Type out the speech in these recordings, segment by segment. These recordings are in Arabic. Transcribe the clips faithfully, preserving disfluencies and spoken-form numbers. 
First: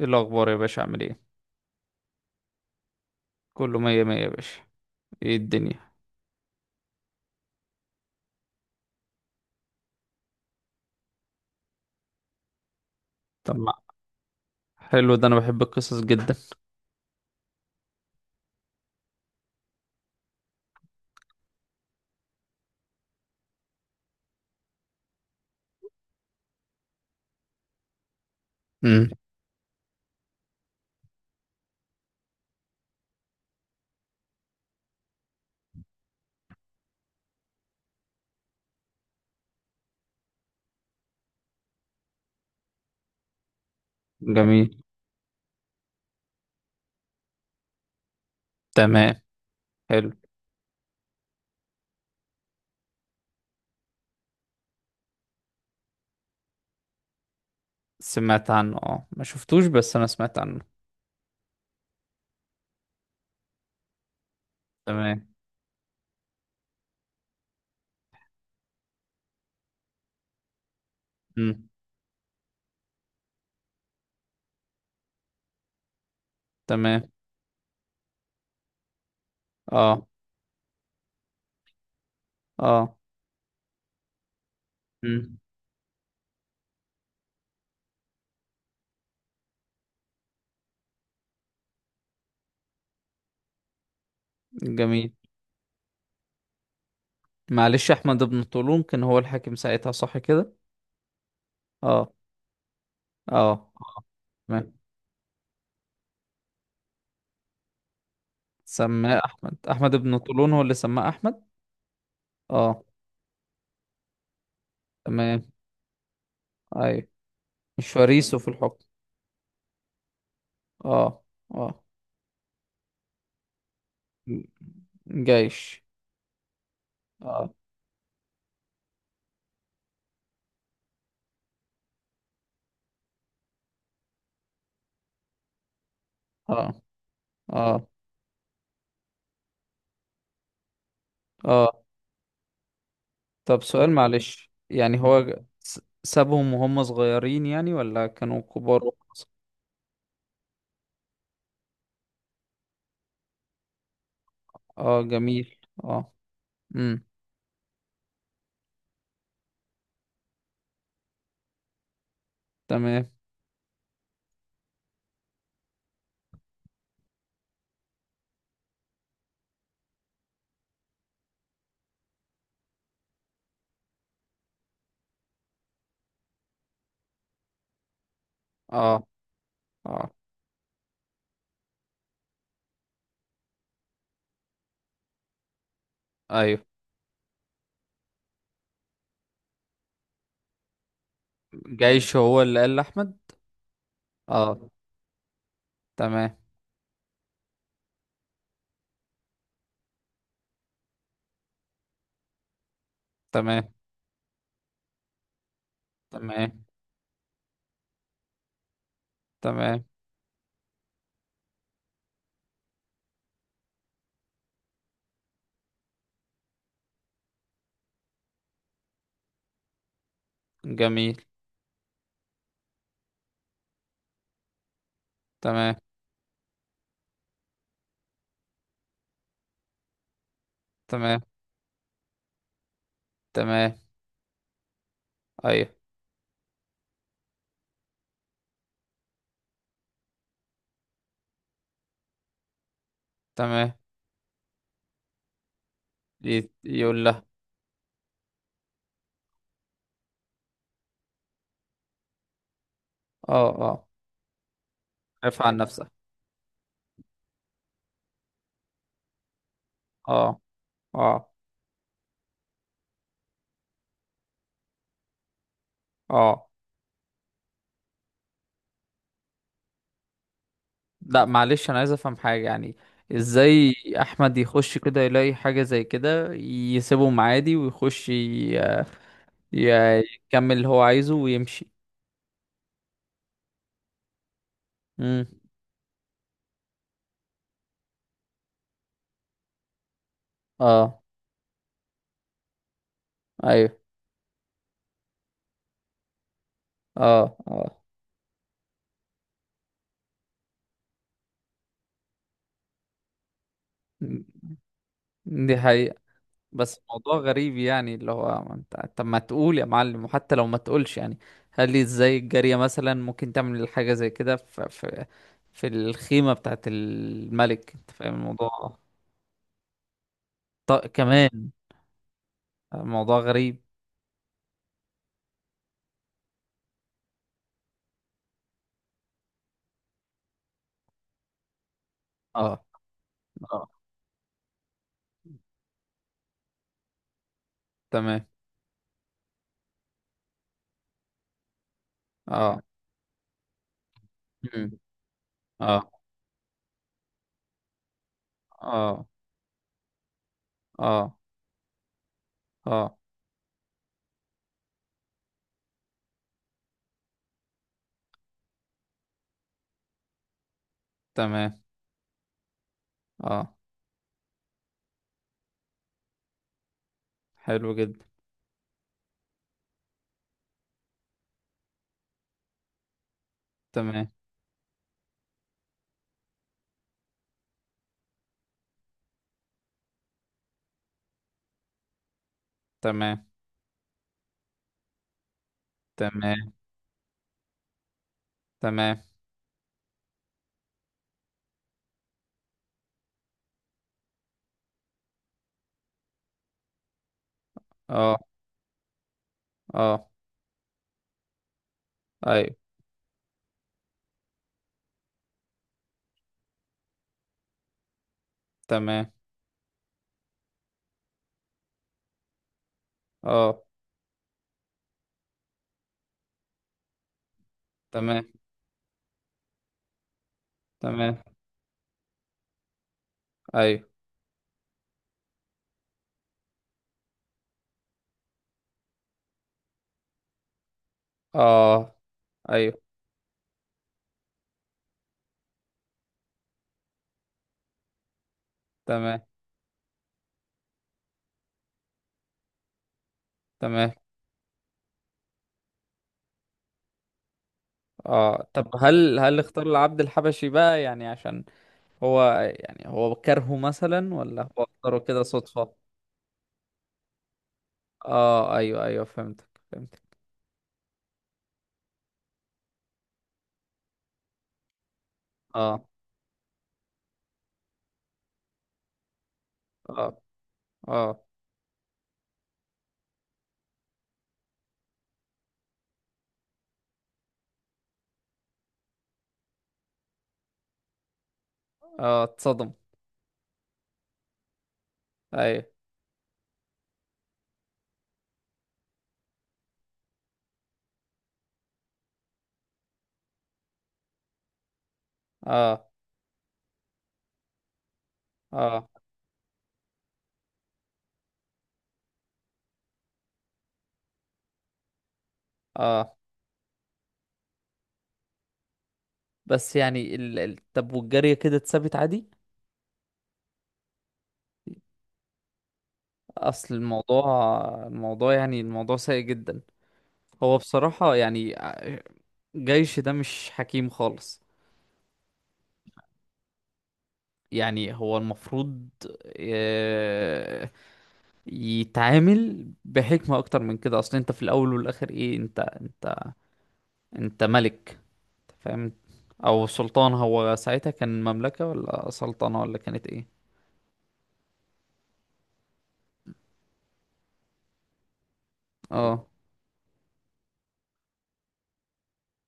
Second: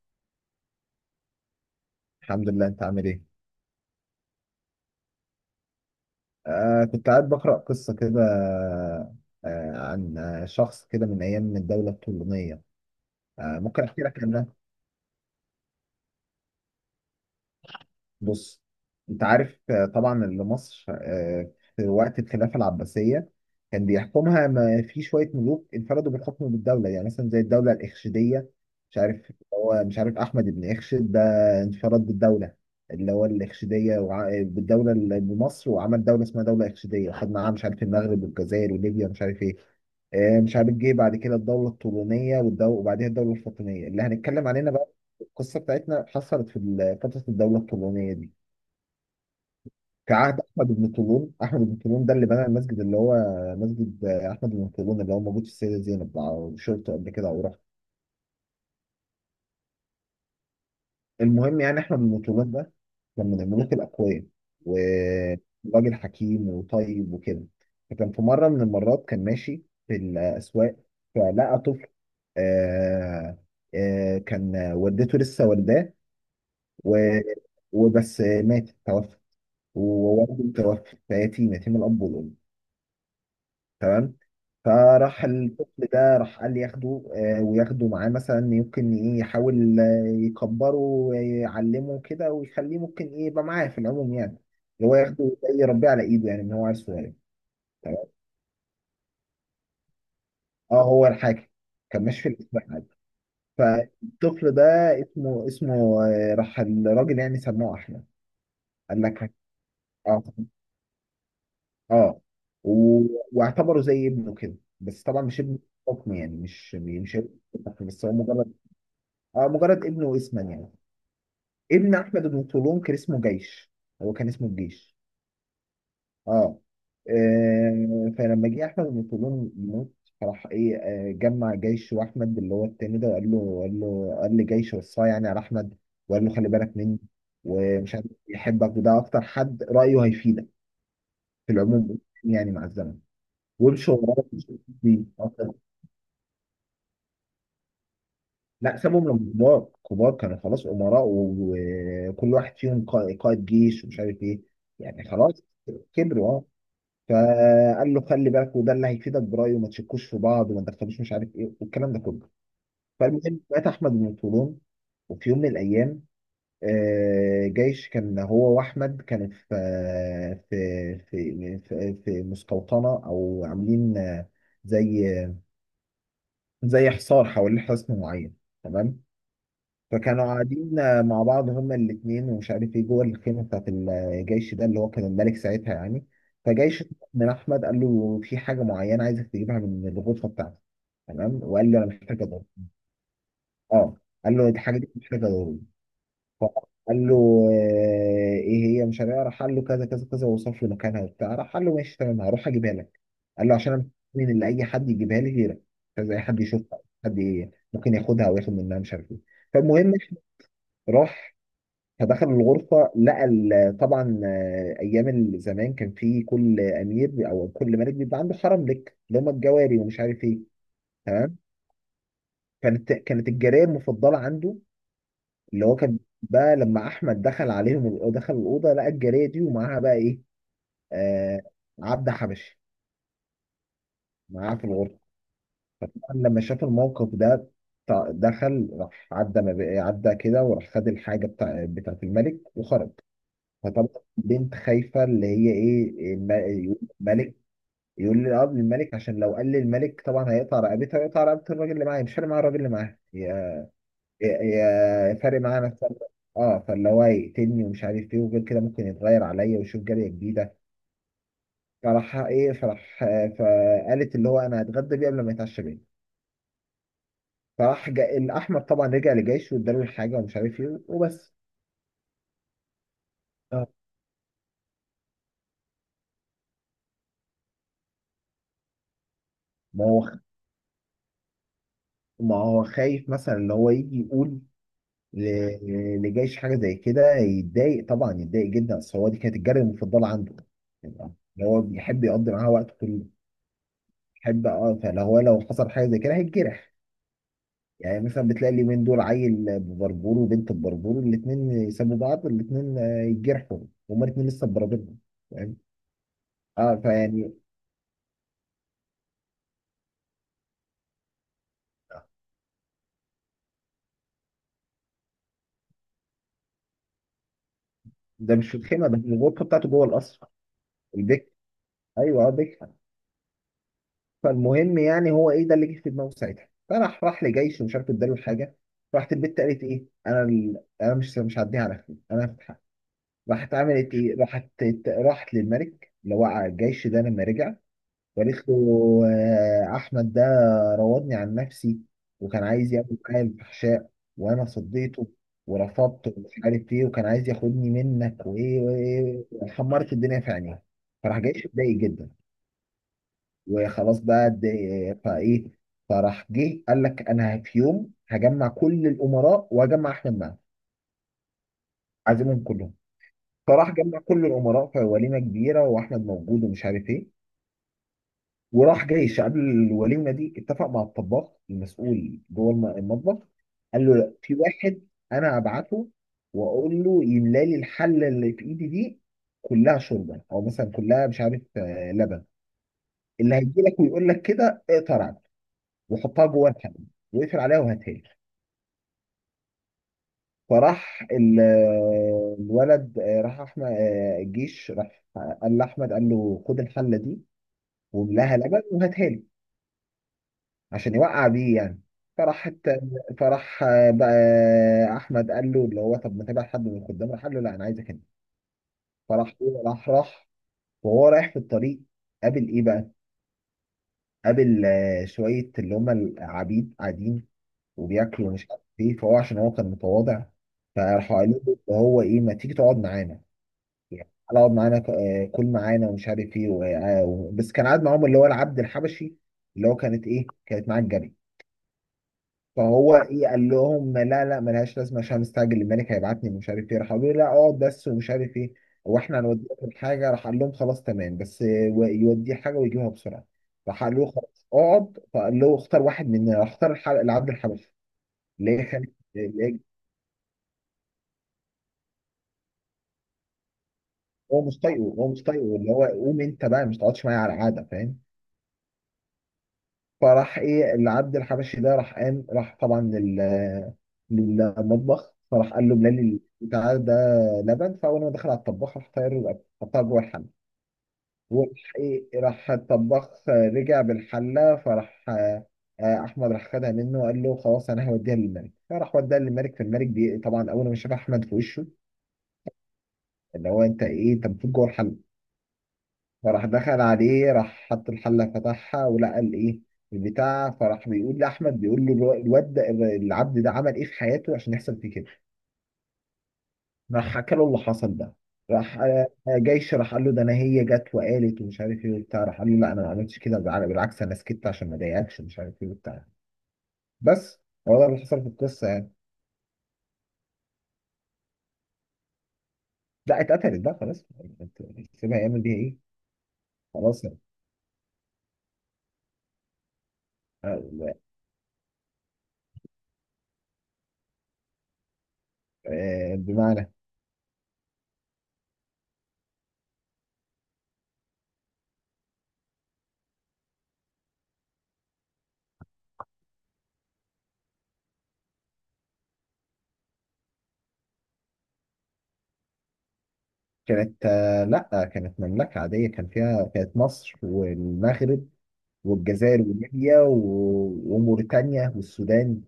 ايه الاخبار يا باشا عامل ايه؟ الحمد لله. انت عامل ايه؟ كله مية مية يا باشا. ايه الدنيا؟ آه كنت قاعد بقرأ قصة كده آه عن آه، شخص كده من ايام الدولة الطولونية. طب آه ما ممكن احكي لك عنها. حلو ده، انا بحب القصص جدا. بص، انت عارف آه، طبعا اللي مصر آه، في وقت الخلافه العباسيه كان بيحكمها ما في شويه ملوك انفردوا بالحكم بالدوله، يعني مثلا زي الدوله الاخشيديه. مش امم عارف، هو مش عارف احمد بن اخشد ده انفرد بالدوله، اللي هو الاخشيديه، وع... بالدوله اللي بمصر، وعمل دوله اسمها دوله اخشيديه، وخد معاها مش عارف المغرب والجزائر وليبيا مش عارف ايه. آه، مش عارف جه بعد كده الدوله الطولونيه والدو... وبعدها الدوله الفاطميه اللي هنتكلم جميل. علينا بقى. القصه بتاعتنا حصلت في ال- فتره الدوله الطولونيه دي، تمام. حلو. في عهد احمد بن طولون. احمد بن طولون ده اللي بنى المسجد اللي هو مسجد احمد بن طولون، اللي هو موجود في السيده زينب. على شرطه قبل كده او رحت؟ سمعت عنه، اه ما شفتوش بس انا سمعت عنه. المهم، يعني احمد بن طولون ده كان من الملوك الاقوياء، تمام. وراجل حكيم وطيب وكده. فكان في مره من المرات كان ماشي في الاسواق، فلقى امم طفل. آه آه كان والدته لسه والداه، تمام. و- وبس مات، توفى، اه، ووالده توفى، فيتيم، يتيم الاب والام. اه. تمام. فراح امم الطفل ده، راح قال لي ياخده، آه، وياخده معاه، مثلا يمكن ايه يحاول آه، يكبره ويعلمه كده ويخليه ممكن ايه يبقى معاه في العموم يعني. اللي هو جميل. ياخده زي يربيه على ايده، يعني ان هو عيل صغير. معلش، تمام، احمد بن طولون كان هو الحاكم ساعتها، صح كده؟ اه هو الحاكم. كان اه، ماشي في الاسبوع عادي، اه. فالطفل ده تمام. اسمه اسمه آه، راح الراجل يعني سموه احمد. قال سماه لك، احمد، احمد بن اه، طولون هو اللي سماه احمد. اه. اه. و- واعتبره زي ابنه كده، بس طبعا مش تمام. ابنه. حكم يعني، مش ايوه. مش هيبقى حكم، مش بس هو فريسه في مجرد، الحكم. اه، مجرد ابنه اسما يعني. اه، اه. ابن احمد بن طولون كان اسمه جيش، هو كان اسمه الجيش. جيش. اه. اه، آه، فلما جه احمد بن طولون يموت، راح ايه، آه، جمع جيش واحمد اللي هو التاني ده، وقال له، قال له قال لجيش، وصاه يعني على احمد، وقال له خلي اه، بالك مني اه، ومش عارف يحبك، وده اكتر حد رايه هيفيدك في اه. العموم يعني مع الزمن. طب سؤال وامشوا وراك معلش، يعني دي. هو س- سابهم وهم صغيرين يعني، ولا كانوا لا، كبار سابهم لما وخلاص؟ كبار. كبار كانوا خلاص، امراء و- وكل واحد فيهم قا- قائد جيش ومش عارف ايه. اه يعني خلاص جميل. اه. كبروا، اه. امم فقال له خلي بالك، وده اللي هيفيدك برايه، وما تشكوش في بعض، وما تدخلوش مش عارف ايه، والكلام ده كله. تمام. فالمهم مات احمد بن طولون، وفي يوم من الايام آه، جيش كان هو واحمد كانوا في آه، في في في, في مستوطنه، او عاملين آه، زي، زي حصار حوالين حصن معين. تمام. اه، اه، فكانوا قاعدين آه، مع بعض هما الاثنين ومش عارف ايه جوه الخيمه بتاعت الجيش ده، اللي هو كان الملك ساعتها يعني. ايوه. فجيش من احمد قال له في حاجه معينه عايزك تجيبها من الغرفه بتاعتي. تمام. وقال له انا جيش محتاج هو ادور، اللي قال لاحمد؟ اه، قال له اه. الحاجه دي محتاجه ضروري. تمام. فقال له آه، ايه هي؟ مش عارف إيه. راح قال له كذا كذا كذا، ووصف له مكانها وبتاع. راح قال له ماشي، تمام، هروح اجيبها لك. قال له تمام. عشان انا، من اللي اي حد يجيبها لي غيرك، مش عايز اي حد تمام. يشوفها. حد ي- ممكن ياخدها او ياخد منها مش عارف ايه. تمام. فالمهم، راح فدخل الغرفة، لقى ال- طبعا آه، أيام زمان كان في كل أمير أو كل ملك بيبقى عنده حرم لك، اللي هم الجواري ومش عارف إيه. جميل. تمام. كانت كانت الجارية المفضلة عنده، اللي تمام. هو كان بقى لما أحمد دخل عليهم، ال- دخل الأوضة لقى الجارية دي ومعاها بقى إيه؟ تمام. آه، عبد حبشي تمام. معاها في الغرفة. ايوه. لما شاف الموقف ده، ط- دخل، راح عدى، ما بقى- عدى كده، وراح خد الحاجة بتاع بتاعت الملك وخرج. تمام. فطبعا البنت خايفه، اللي هي ايه، الم- ي- يقول يقول لها؟ الملك، يقول لي، اه، للملك، عشان لو قال للملك طبعا هيقطع رقبتها ويقطع رقبه الراجل اللي معايا. مش فارق معايا الراجل اللي معايا، هي، اه، اه. هي- هي فارق عرف عن معايا نفسها. نفسك. اه. فاللي هو يقتلني ومش عارف ايه، وغير كده ممكن يتغير عليا ويشوف جاريه اه، جديده. اه، فراح ايه، فراح آه، فقالت اللي هو انا هتغدى بيه قبل ما يتعشى بيه. اه. فراح جا... الاحمد طبعا رجع لجيشه، واداله الحاجه ومش عارف ايه لا وبس. معلش، انا عايز افهم حاجة يعني. اه. ازاي احمد يخش كده يلاقي حاجة زي كده يسيبهم عادي ويخش ي- ما ي- هو يكمل اللي هو عايزه ويمشي؟ ما هو خايف، مثلا اللي هو يجي يقول، امم ل- اللي جايش حاجه زي كده يتضايق، طبعا يتضايق جدا، اصل هو دي كانت الجاريه المفضله عنده يعني. اه، هو بيحب يقضي معاها وقت كله، ايوه. بيحب، اه. فلو هو لو حصل حاجه زي كده هيتجرح، اه، اه. يعني مثلا بتلاقي اليومين دول عيل ببربور وبنت ببربور، الاثنين يسابوا بعض الاثنين يتجرحوا، هما م- الاثنين لسه ببربرهم. دي فاهم؟ حقيقة. بس اه، موضوع فيعني، غريب يعني، اللي هو ما انت طب ما تقول يا معلم، وحتى لو ما تقولش يعني. هل لي ازاي الجارية مثلا ممكن تعمل حاجة زي كده في في في الخيمة بتاعت الملك، انت فاهم ده مش في الموضوع؟ الخيمه بس، الغرفه بتاعته جوه القصر، طيب البيت. كمان ايوه، اه، بيت. الموضوع غريب. فالمهم يعني هو ايه ده اللي جه في دماغه ساعتها، فراح راح لجيش ومش عارف اداله الحاجه. راحت البت قالت ايه، انا ال... انا مش مش هعديها على خير، انا هفتحها. اه، راحت اه. عملت ايه، راحت، راحت للملك اللي هو على الجيش ده لما رجع، تمام. وقالت له آه، احمد ده راودني عن نفسي، وكان اه. عايز يعمل معايا الفحشاء، وانا مم. صديته اه، ورفضته ومش عارف ايه، وكان عايز ياخدني منك، وايه اه، وايه وإيه. حمرت الدنيا في عينيه. اه، فراح جيش اتضايق جدا، اه. وخلاص بقى دي- فايه. فراح جه قال لك انا في يوم هجمع كل الامراء واجمع احمد معاهم، تمام. عازمهم كلهم. اه. فراح جمع كل الامراء في وليمه كبيره، واحمد موجود ومش عارف ايه. حلو جدا. وراح جيش قبل الوليمه دي اتفق مع الطباخ المسؤول جوه الم- المطبخ. قال له تمام. لا، في واحد انا ابعته، واقول له يملى لي الحله اللي في ايدي دي كلها شوربه، او مثلا كلها مش عارف آه، لبن. تمام. اللي هيجي لك ويقول لك كده، اقطع رقبته وحطها جوه تمام. الحلة، وقفل عليها وهاتها لي. تمام. فراح ال- الولد، آه، راح احمد آه، الجيش راح قال لاحمد، قال له خد الحله دي اه، واملاها لبن وهاتها لي، اه، عشان يوقع بيه يعني. فراحت، ايوه. فراح آه، بقى آه، احمد قال له اللي هو طب ما تبعت حد من الخدام. راح قال له لا، انا عايزك انت. تمام. فراح هو- راح راح وهو رايح في الطريق، قابل ايه بقى؟ اه. قابل آه، شويه اللي هم العبيد قاعدين وبياكل تمام. ومش عارف ايه، فهو عشان هو كان متواضع. فراحوا تمام. قالوا له اللي هو ايه، ما تيجي تقعد معانا، ايوه. يعني تعالى اقعد معانا ك- آه، كل معانا ومش عارف ايه و- آه، آه، و- بس كان قاعد معاهم اللي هو العبد الحبشي، اللي هو كانت ايه، كانت معاه الجري. اه، ايوه. فهو ايه، قال لهم لا لا ملهاش لازمه، عشان مستعجل، الملك هيبعتني ومش عارف ايه. راح قالوا له لا اقعد بس ومش عارف ايه، واحنا تمام. هنوديك حاجه. راح قال لهم خلاص تمام، بس آه، و- يوديه حاجه ويجيبها بسرعه. راح تمام. قال له خلاص اقعد، فقال له اختار واحد مننا. راح اختار الح- العبد الحبشي. اه، طب ليه خالد؟ هل هل اختار العبد الحبشي بقى يعني عشان هو؟ يعني هو كرهه مثلا، هو ولا مش هو طايقه، اختاره هو كده مش طايقه، اللي صدفة؟ هو قوم انت بقى مش تقعدش معايا على القعده. فاهم؟ اه ايوه، ايوه، فهمتك، فهمتك. فراح ايه، اللي عبد الحبشي ده راح قام، راح طبعا لل للمطبخ. فراح قال له اه، بلال بتاع ده لبن. فاول ما دخل على الطباخ، راح طاير له الأكل، حطها جوه اه، الحله. اه، وراح ايه راح الطباخ آه، رجع بالحله. فراح آه، آه، احمد راح خدها منه، وقال له خلاص انا هوديها للملك. فراح وداها للملك. فالملك بي... طبعا اول ما شاف احمد في وشه، اه، اتصدم. اللي هو انت ايه، انت المفروض جوه الحله. ايوه. فراح دخل عليه، راح حط الحلة فتحها، ولقى الايه، البتاع. فراح بيقول لأحمد، بيقول له الو- الواد ده، العبد ده عمل ايه في حياته عشان يحصل فيه كده. اه، راح حكى له اللي حصل ده. راح اه، آه، جيش راح قال له ده انا هي جت وقالت ومش عارف ايه وبتاع. راح قال له لا، انا ما عملتش كده، بال- بالعكس انا سكت عشان ما اضايقكش ومش عارف ايه وبتاع، اه. بس. هو ده اللي حصل في القصه يعني. بس يعني ال... ال... طب والجارية كده اتثبت عادي؟ لا، اتقتلت بقى خلاص. يعني انت سيبها يعمل بيها ايه؟ اصل خلاص يعني. الموضوع، الموضوع يعني الموضوع سيء جدا. هو آه، بصراحة يعني، آه، جيش ده مش حكيم خالص. آه، بمعنى، يعني هو المفروض، آه، يتعامل بحكمة اكتر من كده. اصل انت في الاول والاخر ايه، انت انت انت ملك. أنت فاهم؟ او سلطان، هو ساعتها كان مملكة ولا سلطنة ولا كانت ايه؟ كانت آه، لا، كانت مملكة عادية، كان فيها كانت مصر والمغرب اه. والجزائر وليبيا و- وموريتانيا والسودان.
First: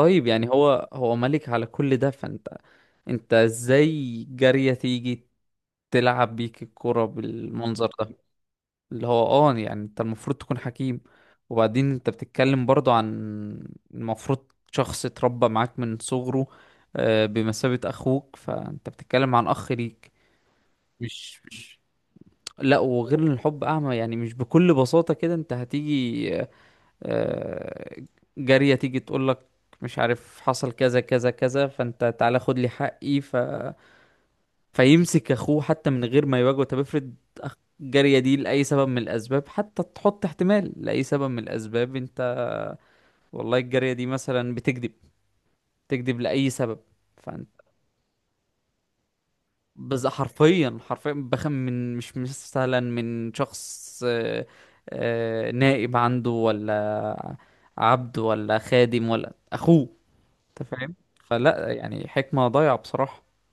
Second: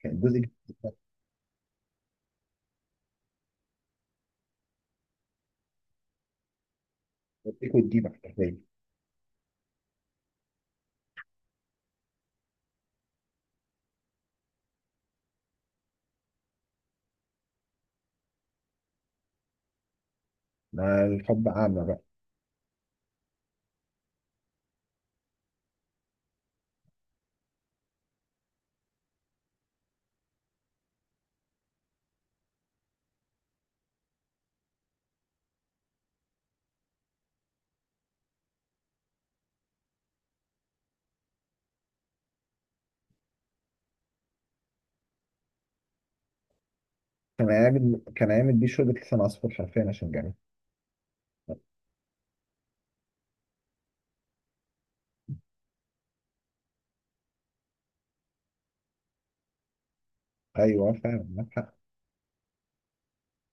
كان جزء يعني كبير هو هو ملك على كل ده، فانت انت ازاي جارية تيجي تلعب بيك الكرة من الافريق بالمنظر والديمة ده؟ حرفيا. اللي هو اه، يعني انت المفروض تكون حكيم. وبعدين انت بتتكلم برضو عن المفروض شخص اتربى معاك من صغره، آه، بمثابة اخوك، فانت بتتكلم عن اخ ليك. ما مش الحب مش أعمى بقى. لا، وغير ان الحب اعمى، يعني مش بكل بساطة كده انت هتيجي، آه، آه، جارية تيجي تقول لك مش عارف حصل كذا كذا كذا، فانت تعالى خد لي حقي ف... فيمسك اخوه حتى من غير ما يواجهه. طب افرض أخ- الجارية دي لأي سبب من الأسباب، حتى تحط احتمال لأي سبب من الأسباب، انت والله الجارية دي مثلا بتكذب، تكذب لأي سبب، فانت كان أيام، كان أيام البيشو، اللي كان عصفور حرفيا بز عشان جامد. حرفيا، حرفيا بخم من، مش مثلا من شخص، آه، آه، نائب عنده ولا عبد ولا خادم ولا أخوه. انت أيوه فاهم؟ فلا فعلا. يعني، حكمة ضايعة بصراحة.